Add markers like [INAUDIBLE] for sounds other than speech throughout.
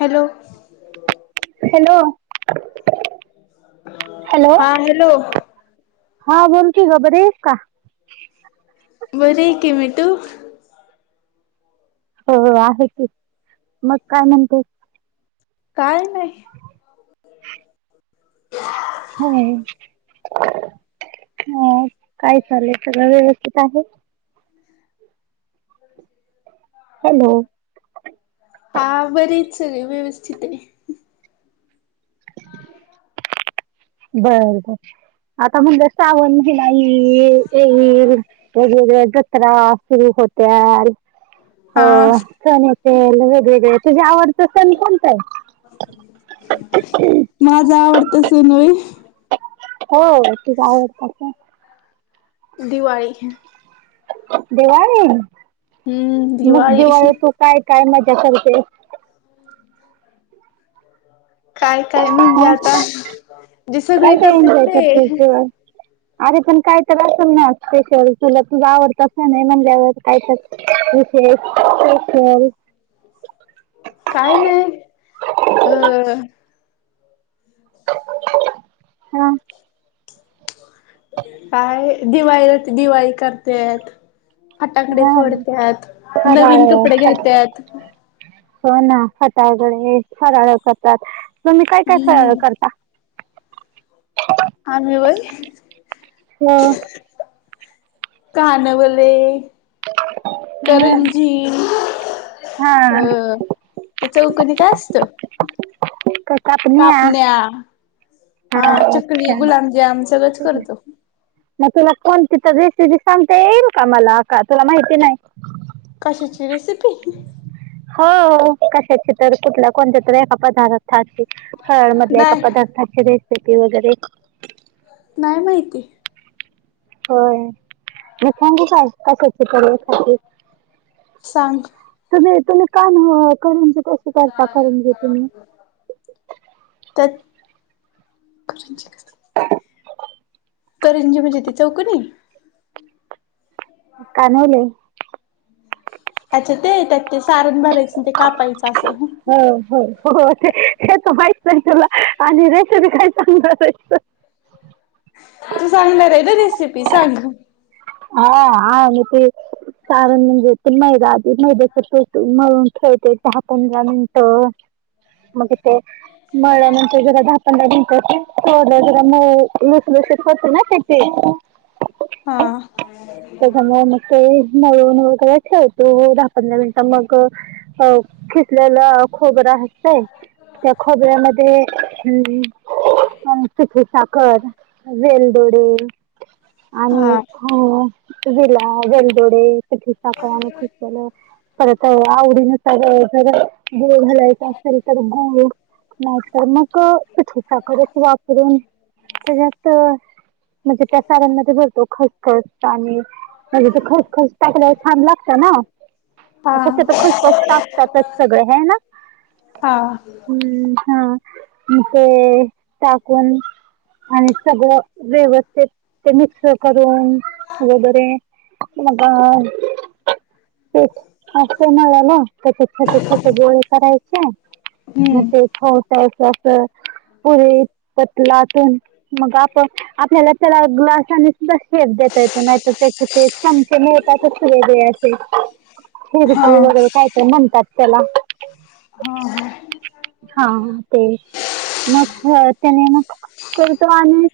Hello hello, hello हा hello हा बोलकी ग बरी आहेस का? बरी कमटू... हो आहे क मग काय म्हणते... काय... नाही ह... [UNINTELLIGIBLE] हो म... ह काय चालेल सगळं व्यवस्थित आहे.... हॅलो... हा बरेच सगळे व्यवस्थित आहे.. बर बर आता म्हणजे श्रावण.. जलाई येल वगैरे जत्रा सुरु होत्या... हो हा चण वेगवेगळे तुझे आवड.. माझ आवडत सनय. हो तूझ आवडता सण... दिवाळी ह... दिवाळी मग दिवाळी तो काय... काय मज्जा करते... काय काय म्हणजे हा आता जी काय सगळी काय करतेस एन्जॉय ते... करतेस दिवाळी अरे पण काही तर असेल ना स्पेशल तुला तुझ आवडत असं नाही म्हणल्यावर काही तर... ते खल.. काय नाही अ.. हा काय दिवाळी दिवाळी करतेय... फाटांकडे हा फोडतत फराळ नवीन कपडे घेत्यात... हो ना फटाकडे फराळ करतात तुम्ही काय काय फराळ हम्म करता.... आम्ही होय.. हा... कानवले हं, करंजी... अ हा... ते चौकणी काय असत... कापण्या... हा चकली गुलामजाम सगळंच ठीक आहे. करतो... मग तुला कोणती तर रेसिपी सांगता येईल का मला का तुला माहिती नाही... कशाची रेसिपी... हो कशाचे तर कुठला कोणत्या तर एका पदर्थाची.... फराळमधल्या एका नाही पदार्थाची रेसिपी वगैरे... नाही माहिती... होय मी सांगू काय कशाच तरी... सांग... का.. कस करता करंजी तुम्ही... त्यात [UNINTELLIGIBLE] करंजी म्हणजे ति चौकनि.... कानवले.... अच्छा ते त्यात ते सारण भरायच... हो हो हो ते हेच माहित आहे तुला आणि रेसपी काय.... सांगणार आहेस.... तू सांगणार र आहे ना रेसिपी सांग.... हा हा म... सारण म्हणजे ते मैदा आधी मैद्याचा पोट मळून ठेवते.... दहा, पंधरा मिनट मग ते मळल्यानंतर जरा दहा, पंधरा मिनिट ठेवुन जरा मऊ लुसलुशीत होतय ना पीठ ते. हा त्याच्यामुळे मग ते मऊ मुळ कराय ठेवतोय हो दहा, पंधरा मिनिट मग अ खिसलेल खोबरं असतय त्या खोबऱ्यामध्ये हम् पीठी साखर, वेलदोडे [UNINTELLIGIBLE] हा तर आवडीनुसार जर गुळ घालायच असेल तर गुळ. नाहीतर मग पीठीसाखरच वापरून त्याच्यात. म्हणजे त्या साऱनमध्ये भरतो. खसखस आणि म्हणजे ते खसखस टाकल्यावर छान लागतात. ना. हा. शक्यतो खसखस टाकतातच सगळे हे ना. हा हम्म, हा. मग ते टाकून. आणि सगळं व्यवस्थित ते मिक्स करून वगैरे. मग ते अस त्याचे छोटे-छोटे गोळे करायचे. मग हम्म ते खवटायचं अस. पुरी पत लाटून मग आपन. आपल्याला त्याला ग्लासाने सुधा शेप. देता येत नाही तर त्या येतातच [INAUDIBLE] वगैर. हा कायतर म्हणतात त्याला, हा हा हा ते. मग त्याने मगतो आणि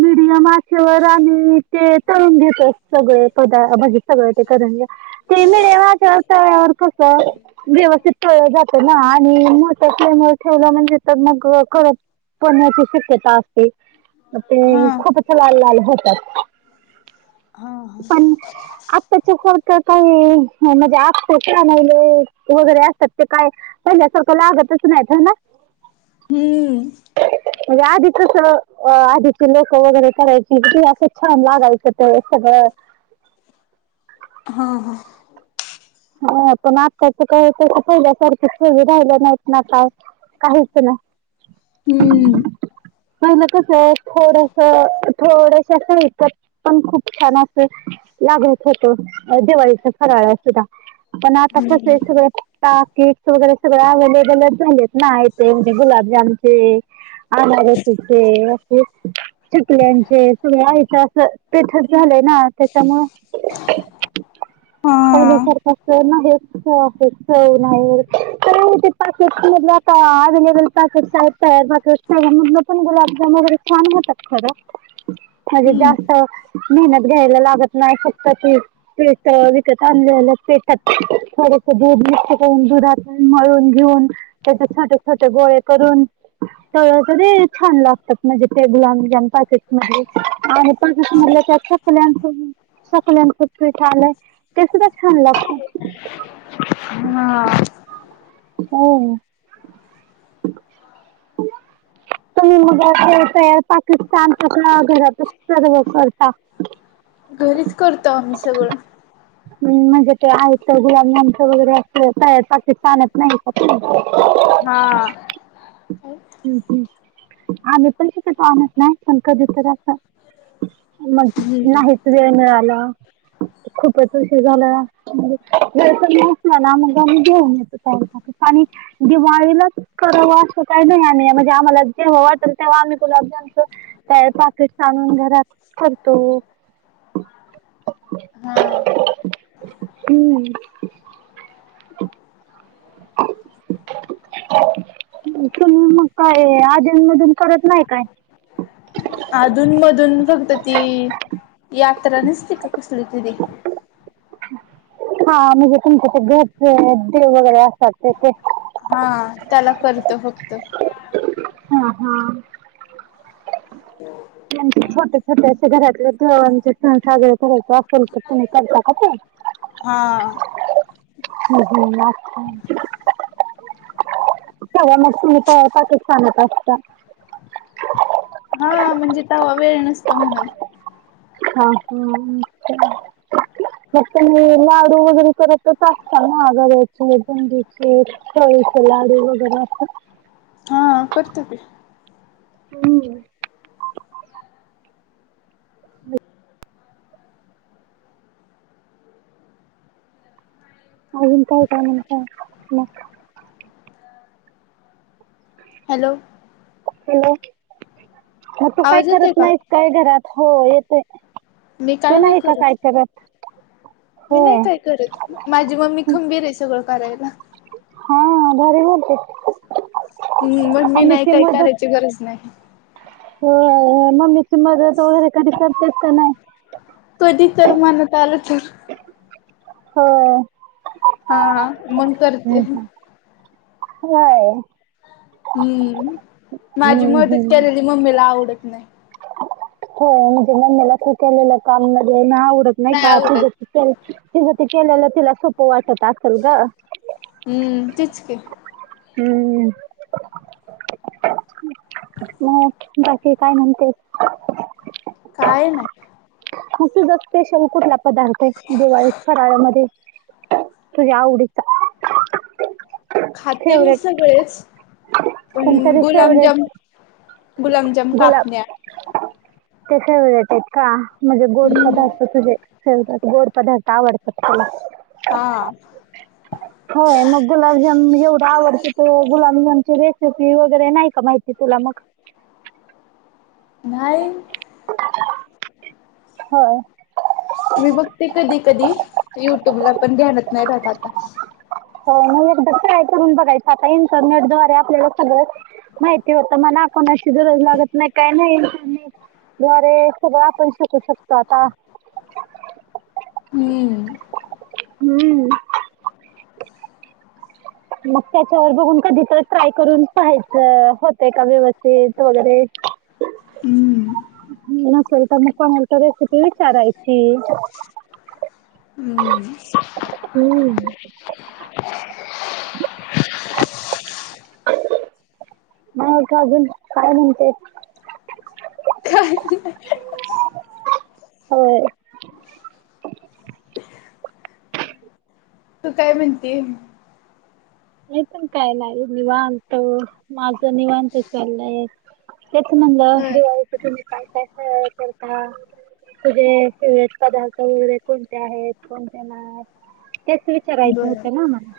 मिडीयम अस. आचेवर आम्ही ते तळून घेतोय सगळं पदा भाजी सगळे ते करंज्या ते मी वत. [UNINTELLIGIBLE] कसं. व्यवस्थित तळलं जातं ना. आणि मोठ ठेवलं म्हणजे तर मग करपतंय. पण्याची शक्यता असते, ते हा खूपच लाल-लाल होतात. हा हा पण आताच्या खोड तर काही म्हणजे नाहीले वगैरे असतात. ते काय पहिल्यासारखं लाआगतच नाहीत ना. हम्म. म्हणजे आधीचच आधीचे लोकं वगैरे करायची की. असं छान लागायचं ते सगळं. ह. हा हा. आताच काय पहिल्यासारखं चवी राहिल्या नाहीत ना काय. काहीच ना. हम्म. पहिलं कस थोडस. थोड्याशस हेच्यात पण खूप छान अस लागत होत. दिवाळीचा फराळ. कळ्या सुद्धा. पण आता हम्म कसे सगळे पता केक्स वगैरे, सगळे अव्हेलेबल झालेत. नाही ते म्हजे गुलाबजामचे. अनारसे चिकल्याचे सगळे आयत अस पीठ झालंय ना त्याच्या मुळे पहिल्या हा. सारख ते ना हेच हे अ नाहीच सवय नाहीये, तर मग ती पासेस आता अवेलेबल पास. तिकडच्या साईट राधाकृष्ण मंदिरात गुलाब जामुन छान देतात खरं [UNINTELLIGIBLE] हम्म. अस मेहत घ्यायला लागत नाहीत. फक्त पीठअ विकत आणलेले असत. तेच्या थोटसे दूध मिक्स करून. दुधात मळून घेऊन. त्याचे छोटे छोटे गोळे गोळे हे करून. ते किती छान लागतात. म्हणजे ते गुलाबजाम पॅकेट. म्हणजे आम्ही पॅकेट मधलेच चकल्यांचे पीठ आलंय. ते सुद्धा ह लक्ष हा हो तुम्ही उद्या ते तयार पाठ क्रिस्तान घरात सर्व करता घरीच करतो आम्ही सगळं म्हणजे ते आहेत तर गुलाबजामच वगैरे अस तयार पाकिटच आणत नाही का तूम्ही, हा तुम्ही? आम्ही पण विकत आणत नाही कधीतरी असं मग हम्म. नाहीच वेळ मिळाला खूपच ते झाला म्हणजे वेळ कमी असल्याने मग आम्ही जेवून घेतो आणि दिवा ळीला कराव असं काही नाही म्हणजे आम्हाला जेव्हा वाटेल तेव्हा आम्ही गुलाबजामच काय पाकिट्स आणून घरात करतो. हा हम् [INAUDIBLE] तुम्ही मग काय आधुन मधून करत नाही काय अधून मधून फक्त ती यात्रा नसते का कसली तरी हा म्हणजे तुमच्या ते घरचे देव वगैरे असतात ते ते हा त्याला करतो फक्त हा त्यां छोट्या श्या घरातले ते सण साजरे करायच असेल तर तुही करता का ते. हा ह खर मग तुम्ही करतात कि सांगत असता हा म्हणजे तवा वेळ नसतो म्हणून, हा हम अच्छा मग तुम्ही लाडू वगैरे करत असताना रव्याचे, बुंदीचे लाडू वैगेरे असतात ना. हा अ करतो की, हम अजून काय काय म्हणताय मग हॅलो हॅलो हा तू काय आवाज येतोय करत का? नाहीस काय घरात हो, येतय मी काय नाही करत मी नाही होय काय करत माझी मम्मी खंबीर आहे. सगळं करायला, हा भारी बोलते हम्म मम्मी आहे की काही करायची गरज नाही. हो हो मम्मीच तु मदत वगैरे कधी करतेत का नाही. कधी तर मनात आलं तर हो हा हा मग करते. हम्म. होय हम्म माझी हम्म मदत हम्म केलेली मम्मीला आवडत नाही. होय, म्हणजे मम्मीला तू केलेलं काम आवडत नाही. का तूझं तू करीत तिझ ते केलेला तिला सोपं वाटत. असेल ग हम्म तेच की हम्म मग बाकी काय म्हण तेस. काय नाही. तूझं स्पेशल कुठला पदार्थ दिवाळी फराळ्यामध्ये, तुझ्या आवडीचा खाते मी फेवरेट सगळेच. पण कोणतरी फेवरेट गुलामजामन गुलामजम, गुलाब कापण्या- ते का वजटेत का म्हणजे गोड हम्म पदार्थ तुझे. हो गोड पदार्थ आवडत. हा होय. मग गुलाबजामून. एवढं आवडत त गुलामजामची रेसिपी वगैरे, नाही का माहिती तुला मग नाहीय होय, मी बघते कधी कधी युट्यूबला पण ध्यानात नाही राहत आता हो मग एकदा ट्राय करून बघायचं आता, इंटरनेट दवारे आपल्याला सगळं माहिती होतं मना कोणाशी गरज लागत नाही काही नाही, दवारे सगळं आपण शिकू शकतो आता हम्म हम्म. मग त्याच्यावर बघून कधी तर ट्राय करून पाहायचं, होत का व्यवस्थित वगैरे [UNINTELLIGIBLE] हम्म! येत नसेल तर मग, कोणाला तर रेसिपी विचारायची. हम्म! हम्म! [UNINTELLIGIBLE] मग अजून काय म्हणतेस? का नाही. होय. तू काय म्हणती. मी पण काय नाही, निवांत माझं निवांत चाललंय तेच म्हणलं दिवाळीच तुम्ही काय काय करता? तुझे फेेवरेट पदार्थ वगैरे कोणते आहेत. कोणते नाही? त्याच विचारायचं बर होतं ना मला.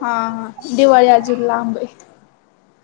हा हा दिवाळी अजून लांब आहे.